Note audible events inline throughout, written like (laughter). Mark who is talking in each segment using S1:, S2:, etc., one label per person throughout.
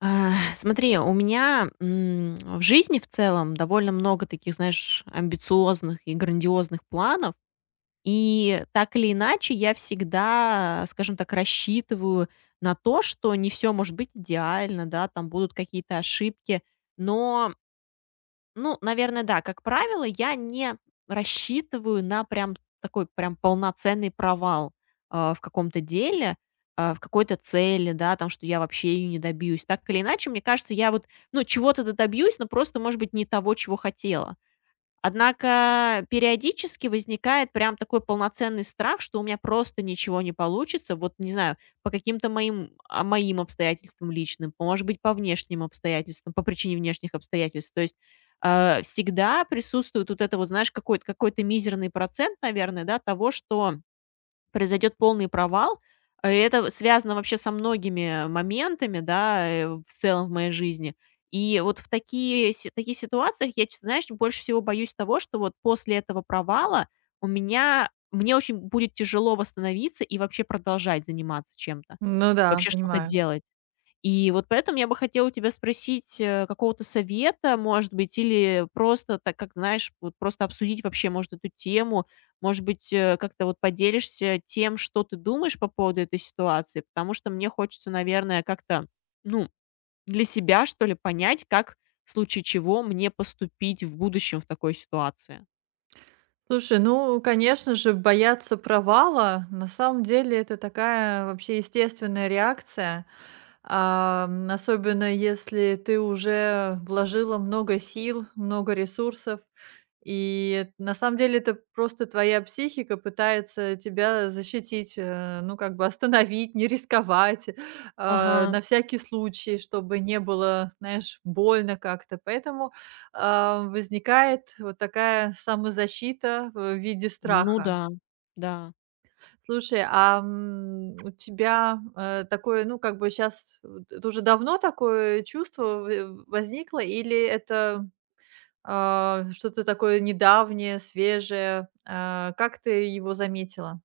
S1: Смотри, у меня, в жизни в целом довольно много таких, знаешь, амбициозных и грандиозных планов. И так или иначе я всегда, скажем так, рассчитываю на то, что не все, может быть идеально, да, там будут какие-то ошибки. Но, ну, наверное, да. Как правило, я не рассчитываю на прям такой прям полноценный провал, в каком-то деле, в какой-то цели, да, там, что я вообще ее не добьюсь. Так или иначе, мне кажется, я вот, ну, чего-то-то добьюсь, но просто, может быть, не того, чего хотела. Однако периодически возникает прям такой полноценный страх, что у меня просто ничего не получится. Вот, не знаю, по каким-то моим обстоятельствам личным, может быть, по внешним обстоятельствам, по причине внешних обстоятельств. То есть всегда присутствует вот это вот, знаешь, какой мизерный процент, наверное, да, того, что произойдет полный провал. Это связано вообще со многими моментами, да, в целом в моей жизни. И вот в таких ситуациях я, честно, знаешь, больше всего боюсь того, что вот после этого провала у меня, мне очень будет тяжело восстановиться и вообще продолжать заниматься чем-то,
S2: Ну да,
S1: вообще что-то
S2: понимаю.
S1: делать. И вот поэтому я бы хотела у тебя спросить какого-то совета, может быть, или просто так, как знаешь, вот просто обсудить вообще, может, эту тему, может быть, как-то вот поделишься тем, что ты думаешь по поводу этой ситуации, потому что мне хочется, наверное, как-то, ну, для себя, что ли, понять, как в случае чего мне поступить в будущем в такой ситуации.
S2: Слушай, ну, конечно же, бояться провала, на самом деле, это такая вообще естественная реакция, особенно если ты уже вложила много сил, много ресурсов, и на самом деле это просто твоя психика пытается тебя защитить, ну, как бы остановить, не рисковать,
S1: Ага.
S2: на всякий случай, чтобы не было, знаешь, больно как-то. Поэтому возникает вот такая самозащита в виде
S1: Ну
S2: страха.
S1: да, да.
S2: Слушай, у тебя, такое, ну, как бы сейчас, это уже давно такое чувство возникло или это, что-то такое недавнее, свежее? А, как ты его заметила?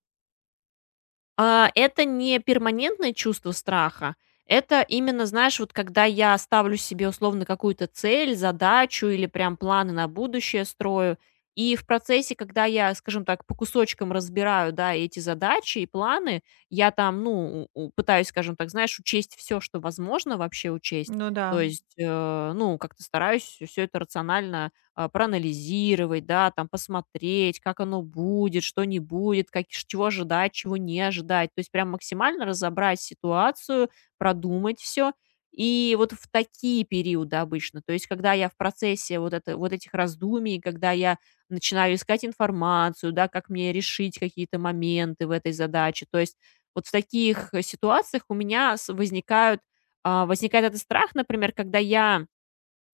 S1: Это не перманентное чувство страха. Это именно, знаешь, вот когда я ставлю себе условно какую-то цель, задачу или прям планы на будущее строю. И в процессе, когда я, скажем так, по кусочкам разбираю, да, эти задачи и планы, я там, ну, пытаюсь, скажем так, знаешь, учесть все, что возможно вообще учесть.
S2: Ну да,
S1: То есть, ну, как-то стараюсь все это рационально проанализировать, да, там посмотреть, как оно будет, что не будет, как, чего ожидать, чего не ожидать. То есть прям максимально разобрать ситуацию, продумать все. И вот в такие периоды обычно, то есть когда я в процессе вот, вот этих раздумий, когда я начинаю искать информацию, да, как мне решить какие-то моменты в этой задаче, то есть вот в таких ситуациях у меня возникает этот страх, например, когда я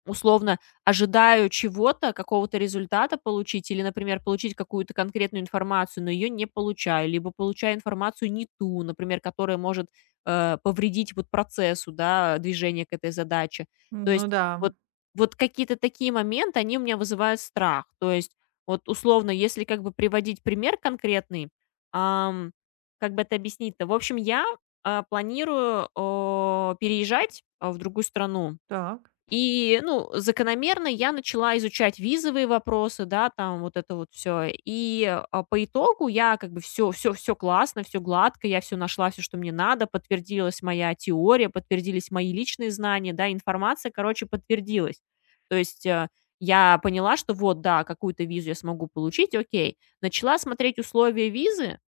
S1: условно ожидаю чего-то, какого-то результата получить или, например, получить какую-то конкретную информацию, но ее не получаю, либо получаю информацию не ту, например, которая может повредить вот процессу, да, движения к этой задаче. То
S2: ну
S1: есть
S2: да,
S1: вот, вот какие-то такие моменты, они у меня вызывают страх. То есть вот условно, если как бы приводить пример конкретный, ам, как бы это объяснить-то? В общем, я планирую переезжать в другую страну.
S2: так.
S1: И, ну, закономерно я начала изучать визовые вопросы, да, там вот это вот все. По итогу я как бы все, все, все классно, все гладко, я все нашла, все, что мне надо, подтвердилась моя теория, подтвердились мои личные знания, да, информация, короче, подтвердилась. То есть, я поняла, что вот, да, какую-то визу я смогу получить, окей. Начала смотреть условия визы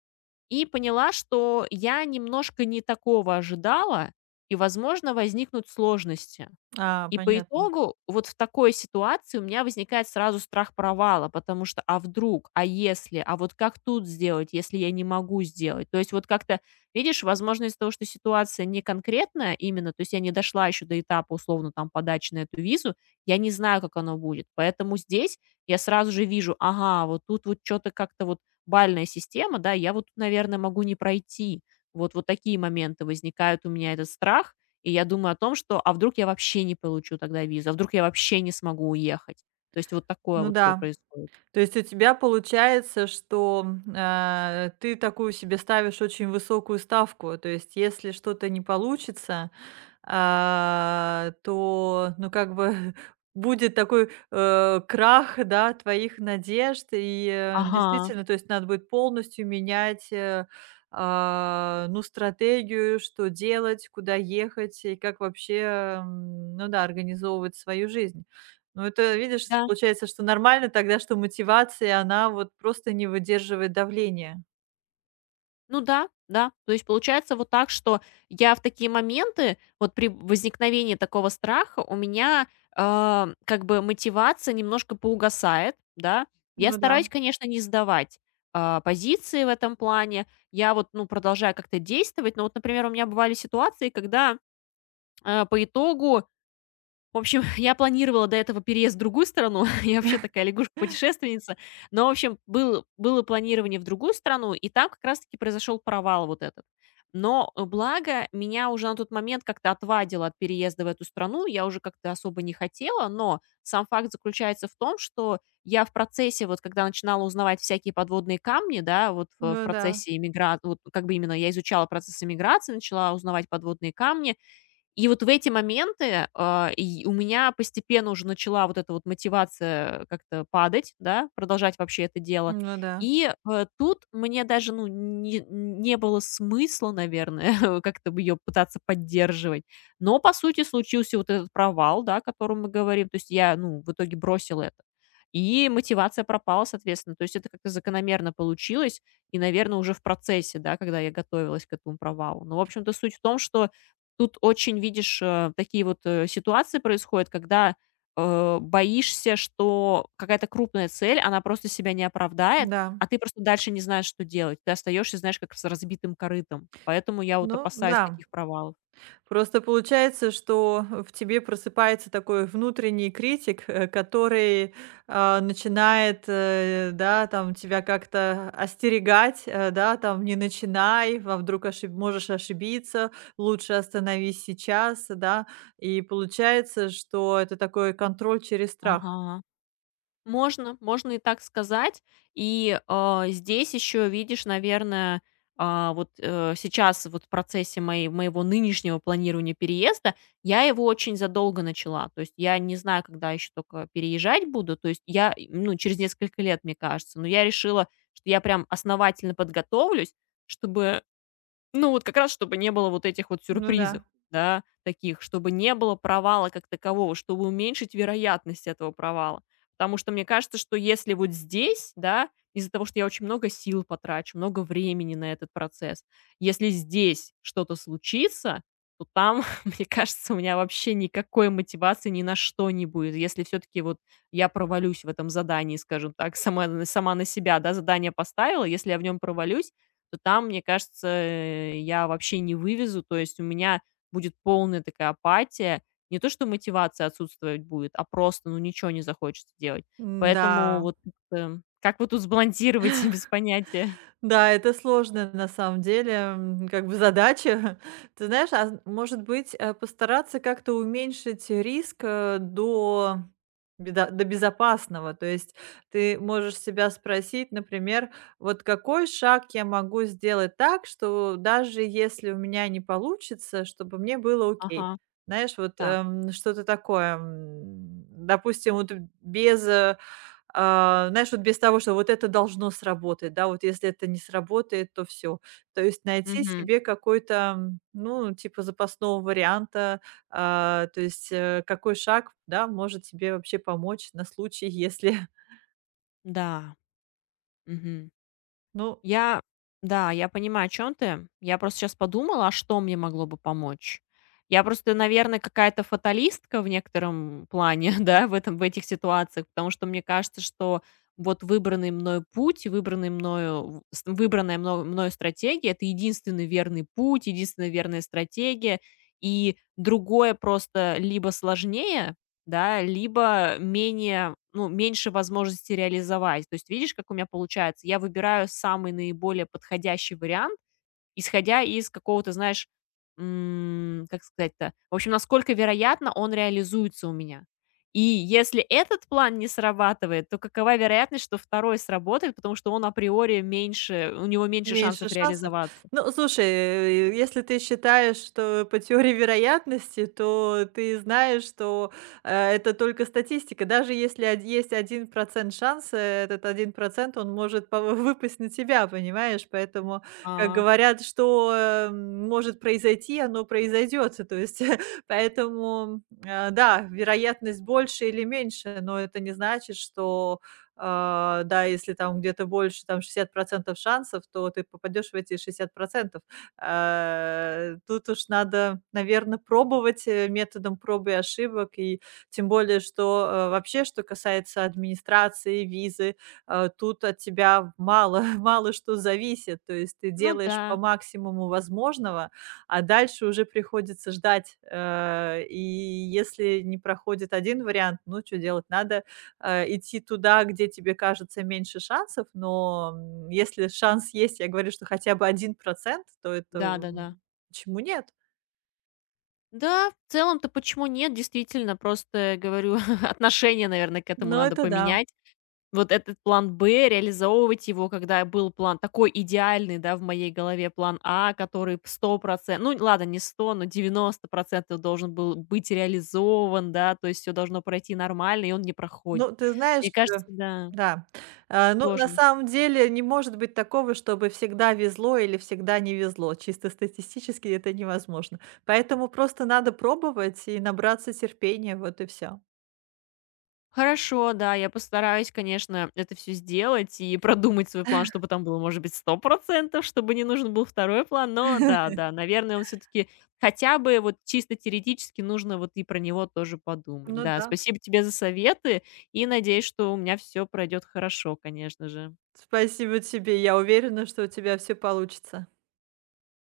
S1: и поняла, что я немножко не такого ожидала и, возможно, возникнут сложности. И по
S2: Понятно.
S1: итогу вот в такой ситуации у меня возникает сразу страх провала, потому что: а вдруг, а если, а вот как тут сделать, если я не могу сделать? То есть вот как-то, видишь, возможно, из-за того, что ситуация не конкретная именно, то есть я не дошла еще до этапа, условно, там, подачи на эту визу, я не знаю, как оно будет. Поэтому здесь я сразу же вижу: ага, вот тут вот что то как-то вот бальная система, да, я вот, наверное, могу не пройти. Вот такие моменты возникают у меня, этот страх. И я думаю о том, что: а вдруг я вообще не получу тогда визу, а вдруг я вообще не смогу уехать? То есть вот такое
S2: Ну
S1: вот п
S2: да.
S1: происходит.
S2: То есть у тебя получается, что, ты такую себе ставишь очень высокую ставку. То есть если что-то не получится, то, ну, как бы (laughs) будет такой, крах, да, твоих надежд. И,
S1: Ага,
S2: действительно, то есть надо будет полностью менять, ну, стратегию, что делать, куда ехать и как вообще, м, ну да, организовывать свою жизнь. Ну, это, видишь,
S1: да,
S2: получается, что нормально тогда, что мотивация, она вот просто не выдерживает давления.
S1: ну да, да. То есть получается вот так, что я в такие моменты, вот при возникновении такого страха у меня, как бы мотивация немножко поугасает, да. Я
S2: Ну да,
S1: стараюсь, конечно, не сдавать, позиции в этом плане. Я вот, ну, продолжаю как-то действовать. Но вот, например, у меня бывали ситуации, когда, по итогу. В общем, (laughs) я планировала до этого переезд в другую страну. (laughs) Я вообще такая лягушка-путешественница. Но, в общем, было планирование в другую страну, и там как раз-таки произошел провал вот этот. Но благо меня уже на тот момент как-то отвадило от переезда в эту страну, я уже как-то особо не хотела, но сам факт заключается в том, что я в процессе, вот когда начинала узнавать всякие подводные камни, да, вот в
S2: ну да,
S1: процессе иммиграции, вот как бы именно я изучала процесс иммиграции, начала узнавать подводные камни, и вот в эти моменты, и у меня постепенно уже начала вот эта вот мотивация как-то падать, да, продолжать вообще это дело.
S2: ну да,
S1: И тут мне даже, ну, не было смысла, наверное, (laughs) как-то ее пытаться поддерживать. Но, по сути, случился вот этот провал, да, о котором мы говорим. То есть я, ну, в итоге бросила это. И мотивация пропала, соответственно. То есть это как-то закономерно получилось и, наверное, уже в процессе, да, когда я готовилась к этому провалу. Но, в общем-то, суть в том, что тут очень, видишь, такие вот, ситуации происходят, когда, боишься, что какая-то крупная цель, она просто себя не оправдает,
S2: да.
S1: а ты просто дальше не знаешь, что делать. Ты остаешься, знаешь, как с разбитым корытом. Поэтому я вот
S2: Ну
S1: опасаюсь
S2: да.
S1: таких провалов.
S2: Просто получается, что в тебе просыпается такой внутренний критик, который, начинает, да, там тебя как-то остерегать, да, там: "Не начинай, а вдруг ошиб можешь ошибиться, лучше остановись сейчас", да. И получается, что это такой контроль через страх.
S1: Ага. Можно и так сказать. И, здесь еще, видишь, наверное, вот, сейчас вот в процессе моей моего нынешнего планирования переезда я его очень задолго начала. То есть я не знаю, когда еще только переезжать буду. То есть я, и, ну, через несколько лет, мне кажется. Но я решила, что я прям основательно подготовлюсь, чтобы ну, вот как раз, чтобы не было вот этих вот
S2: Ну
S1: сюрпризов,
S2: да,
S1: да, таких, чтобы не было провала как такового, чтобы уменьшить вероятность этого провала. Потому что мне кажется, что если вот здесь, да, из-за того, что я очень много сил потрачу, много времени на этот процесс, если здесь что-то случится, то там, (laughs) мне кажется, у меня вообще никакой мотивации ни на что не будет. Если все-таки вот я провалюсь в этом задании, скажем так, сама на себя, да, задание поставила, если я в нем провалюсь, то там, мне кажется, я вообще не вывезу. То есть у меня будет полная такая апатия. Не то, что мотивация отсутствовать будет, а просто, ну, ничего не захочется делать. Поэтому
S2: да.
S1: вот как-то как вот тут сбалансировать, (laughs) без понятия.
S2: Да, это сложная на самом деле, м, как бы задача. (laughs) Ты знаешь, а может быть, постараться как-то уменьшить риск до, до безопасного. То есть ты можешь себя спросить, например, вот какой шаг я могу сделать так, что даже если у меня не получится, чтобы мне было окей.
S1: Ага,
S2: Знаешь, вот
S1: так.
S2: что-то такое, м, допустим, вот без э, а, знаешь, вот без того, что вот это должно сработать, да, вот если это не сработает, то все. То есть найти
S1: Мгм.
S2: себе какой-то, м, ну, типа запасного варианта, то есть, какой шаг, да, может тебе вообще помочь на случай, если, (laughs)
S1: Да. Мгм.
S2: ну,
S1: Я да, я понимаю, о чём ты. Я просто сейчас подумала, а что мне могло бы помочь. Я просто, наверное, какая-то фаталистка в некотором плане, (laughs) да, в этих ситуациях, потому что мне кажется, что вот выбранный мною путь, выбранный мною в с выбранная мно мною стратегия — это единственный верный путь, единственная верная стратегия. И другое просто либо сложнее, да, либо менее, ну, меньше возможности реализовать. То есть видишь, как у меня получается? Я выбираю самый наиболее подходящий вариант, исходя из какого-то, знаешь, как сказать-то, в общем, насколько вероятно он реализуется у меня. И если этот план не срабатывает, то какова вероятность, что второй сработает, потому что он априори меньше, у него меньше
S2: меньше
S1: шансов
S2: шансов.
S1: реализоваться.
S2: Ну, слушай, если ты считаешь, что по теории вероятности, то ты знаешь, что, это только статистика. Даже если од есть один процент шанса, этот один процент он может пов (laughs) выпасть на тебя, понимаешь? Поэтому, как
S1: А,
S2: говорят, что, может произойти, оно произойдет. То есть, (laughs) поэтому, да, вероятность больше или меньше, но это не значит, что да, если там где-то больше, там шестьдесят процентов шансов, то ты попадешь в эти 60. Тут уж надо, наверное, пробовать, методом проб и ошибок. И тем более, что, вообще, что касается администрации, визы, тут от тебя мало (laughs) мало что зависит. То есть ты
S1: ну
S2: делаешь по
S1: да,
S2: максимуму возможного, а дальше уже приходится ждать. И если не проходит один вариант, ну, что делать, надо идти туда, где тебе кажется меньше шансов, но, м, если шанс есть, я говорю, что хотя бы один процент, то это,
S1: да-да-да.
S2: м, почему нет?
S1: Да, в целом-то почему нет? Действительно, просто говорю, (laughs) отношение, наверное, к этому
S2: Ну,
S1: надо
S2: это да.
S1: поменять. Вот этот план Б, реализовывать его, когда был план такой идеальный, да, в моей голове план А, который 100%, ну ладно, не 100 но 90% должен был быть реализован, да, то есть все должно пройти нормально, и он не проходит.
S2: Ну, ты знаешь,
S1: Мне
S2: э,
S1: кажется, да,
S2: да. Ну, на
S1: сложно.
S2: самом деле не может быть такого, чтобы всегда везло или всегда не везло. Чисто статистически это невозможно. Поэтому просто надо пробовать и набраться терпения, вот и все.
S1: Хорошо, да, я постараюсь, конечно, это все сделать и продумать свой план, чтобы там было, может быть, 100%, чтобы не нужен был второй план. Но да,
S2: (laughs)
S1: да, наверное, он все таки хотя бы вот чисто теоретически нужно вот и про него тоже подумать.
S2: Ну
S1: Да,
S2: да.
S1: спасибо тебе за советы и надеюсь, что у меня все пройдет хорошо, конечно же.
S2: Спасибо тебе. Я уверена, что у тебя все получится.